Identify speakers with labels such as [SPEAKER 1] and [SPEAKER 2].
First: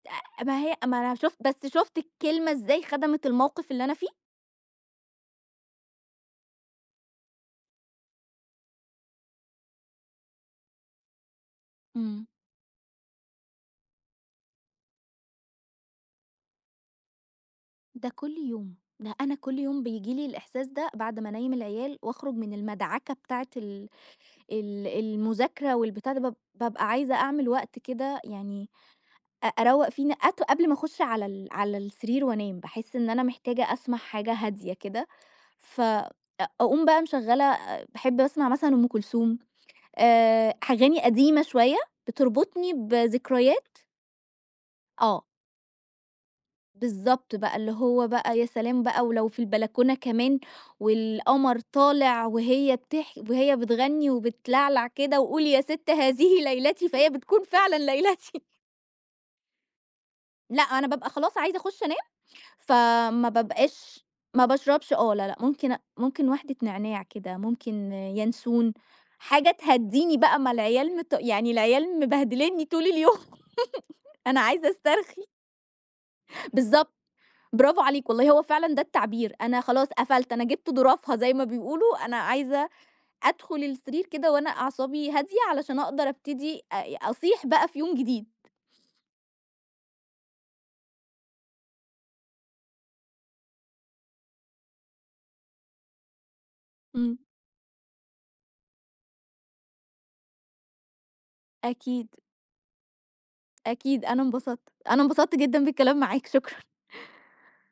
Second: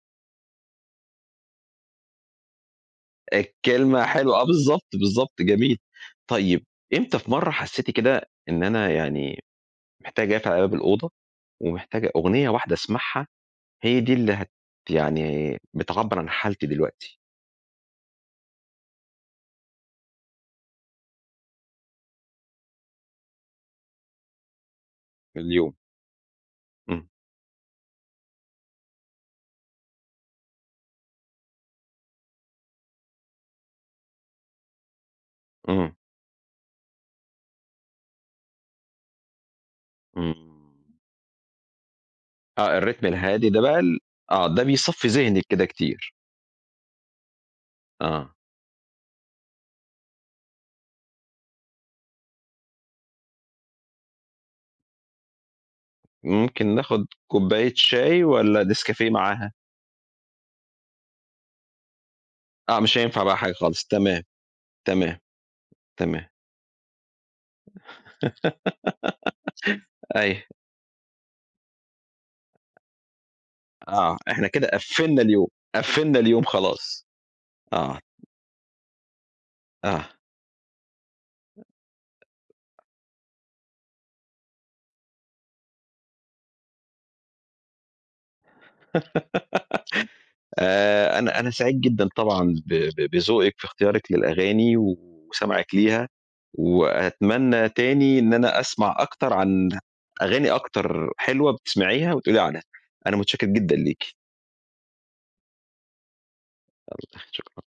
[SPEAKER 1] أ ما هي ما أنا شُفت، بس شُفت الكلمة إزاي خدَمِت الموقف اللي أنا
[SPEAKER 2] الكلمة
[SPEAKER 1] فيه؟
[SPEAKER 2] حلوة، آه بالضبط، بالضبط، جميل، طيب إمتى في مَرّة حسّيتِ كده، إن أنا يعني محتاجة أقفل عليَّ باب الأوضة، ومحتاجة
[SPEAKER 1] إمم.
[SPEAKER 2] أغنية واحدة أسمعها، هي دي اللي هت يعني بتعبّر عن حالتي دلوقتي؟
[SPEAKER 1] ده كلّ يوم، ده أنا كلّ يوم بييجي لي الإحساس ده بعد ما أنَيّم العيال، وأخرج من المدعكة بتاعة ال ال
[SPEAKER 2] اليوم.
[SPEAKER 1] المذاكرة، والبتاع ده باب بابقى
[SPEAKER 2] إمم.
[SPEAKER 1] عايزة أعمل وقت كده يعني، أ أرَوّق فيه ن أت قبل ما اخُش على ال على السرير وأنام، باحس إن أنا محتاجة أسمع حاجة هادية كده،
[SPEAKER 2] إمم.
[SPEAKER 1] فاقوم بقى مش مشغّلة، باحب أسمع مثلًا أم كلثوم، آآ
[SPEAKER 2] إمم.
[SPEAKER 1] أغاني قديمة شوية بتربطني
[SPEAKER 2] آه الRhythm الهادي ده
[SPEAKER 1] بذكريات
[SPEAKER 2] بقى ال آه ده بيصَفّي
[SPEAKER 1] آه.
[SPEAKER 2] ذهنِك كده كتير.
[SPEAKER 1] بالضبط بقى، اللي هو
[SPEAKER 2] آه.
[SPEAKER 1] بقى يا سلام بقى ولو في البلكونة كمان، والقمر طالع وهي بتح وهي بتغني وبتلعلع كده وقولي يا ست هذه
[SPEAKER 2] ممكن
[SPEAKER 1] ليلتي،
[SPEAKER 2] ناخد
[SPEAKER 1] فهي بتكون
[SPEAKER 2] كوبّاية
[SPEAKER 1] فعلًا
[SPEAKER 2] شاي
[SPEAKER 1] ليلتي.
[SPEAKER 2] والّا نسكافيه معاها؟
[SPEAKER 1] لأ، أنا بابقى خلاص عايزة اخُش أنام،
[SPEAKER 2] آه مش هينفع
[SPEAKER 1] فما
[SPEAKER 2] بقى حاجة خالص،
[SPEAKER 1] بابقاش
[SPEAKER 2] تمام،
[SPEAKER 1] ما باشربش آه
[SPEAKER 2] تمام،
[SPEAKER 1] لا لأ، ممكن أ ممكن
[SPEAKER 2] تمام.
[SPEAKER 1] واحدة نعناع كده، ممكن يانسون، حاجة تهَدّيني بقى،
[SPEAKER 2] أيوه.
[SPEAKER 1] ما العيال مت يعني العيال مبهدلينني طول اليوم،
[SPEAKER 2] آه،
[SPEAKER 1] أنا
[SPEAKER 2] إحنا كده
[SPEAKER 1] عايزة
[SPEAKER 2] قفّلنا
[SPEAKER 1] أسترخي.
[SPEAKER 2] اليوم، قفّلنا اليوم
[SPEAKER 1] بالضبط،
[SPEAKER 2] خلاص،
[SPEAKER 1] برافو
[SPEAKER 2] آه.
[SPEAKER 1] عليك، والله هو فعلًا ده التعبير، أنا خلاص
[SPEAKER 2] آه.
[SPEAKER 1] قفلت، أنا جبت ضُرفها زي ما بيقولوا، أنا عايزة أدخل السرير كده وأنا أعصابي هادية، علشان أقدَر أبتدي أ أصيح بقى في يوم جديد.
[SPEAKER 2] آآ أنا أنا سعيد جدًا طبعًا ب ب بذوقِك في اختيارِك للأغاني وسمَعِك ليها،
[SPEAKER 1] إمم.
[SPEAKER 2] وأتمنى تاني إن أنا أسمع أكتر عن أغاني أكتر حلوة
[SPEAKER 1] أكيد.
[SPEAKER 2] بتسمعيها وتقولي لي عنها. أنا متشكر جدًا
[SPEAKER 1] أكيد
[SPEAKER 2] ليكِ.
[SPEAKER 1] أنا انبسطت أنا انبسطت جدًا بالكلام معاك، شكرًا.
[SPEAKER 2] يلّا، شكرًا.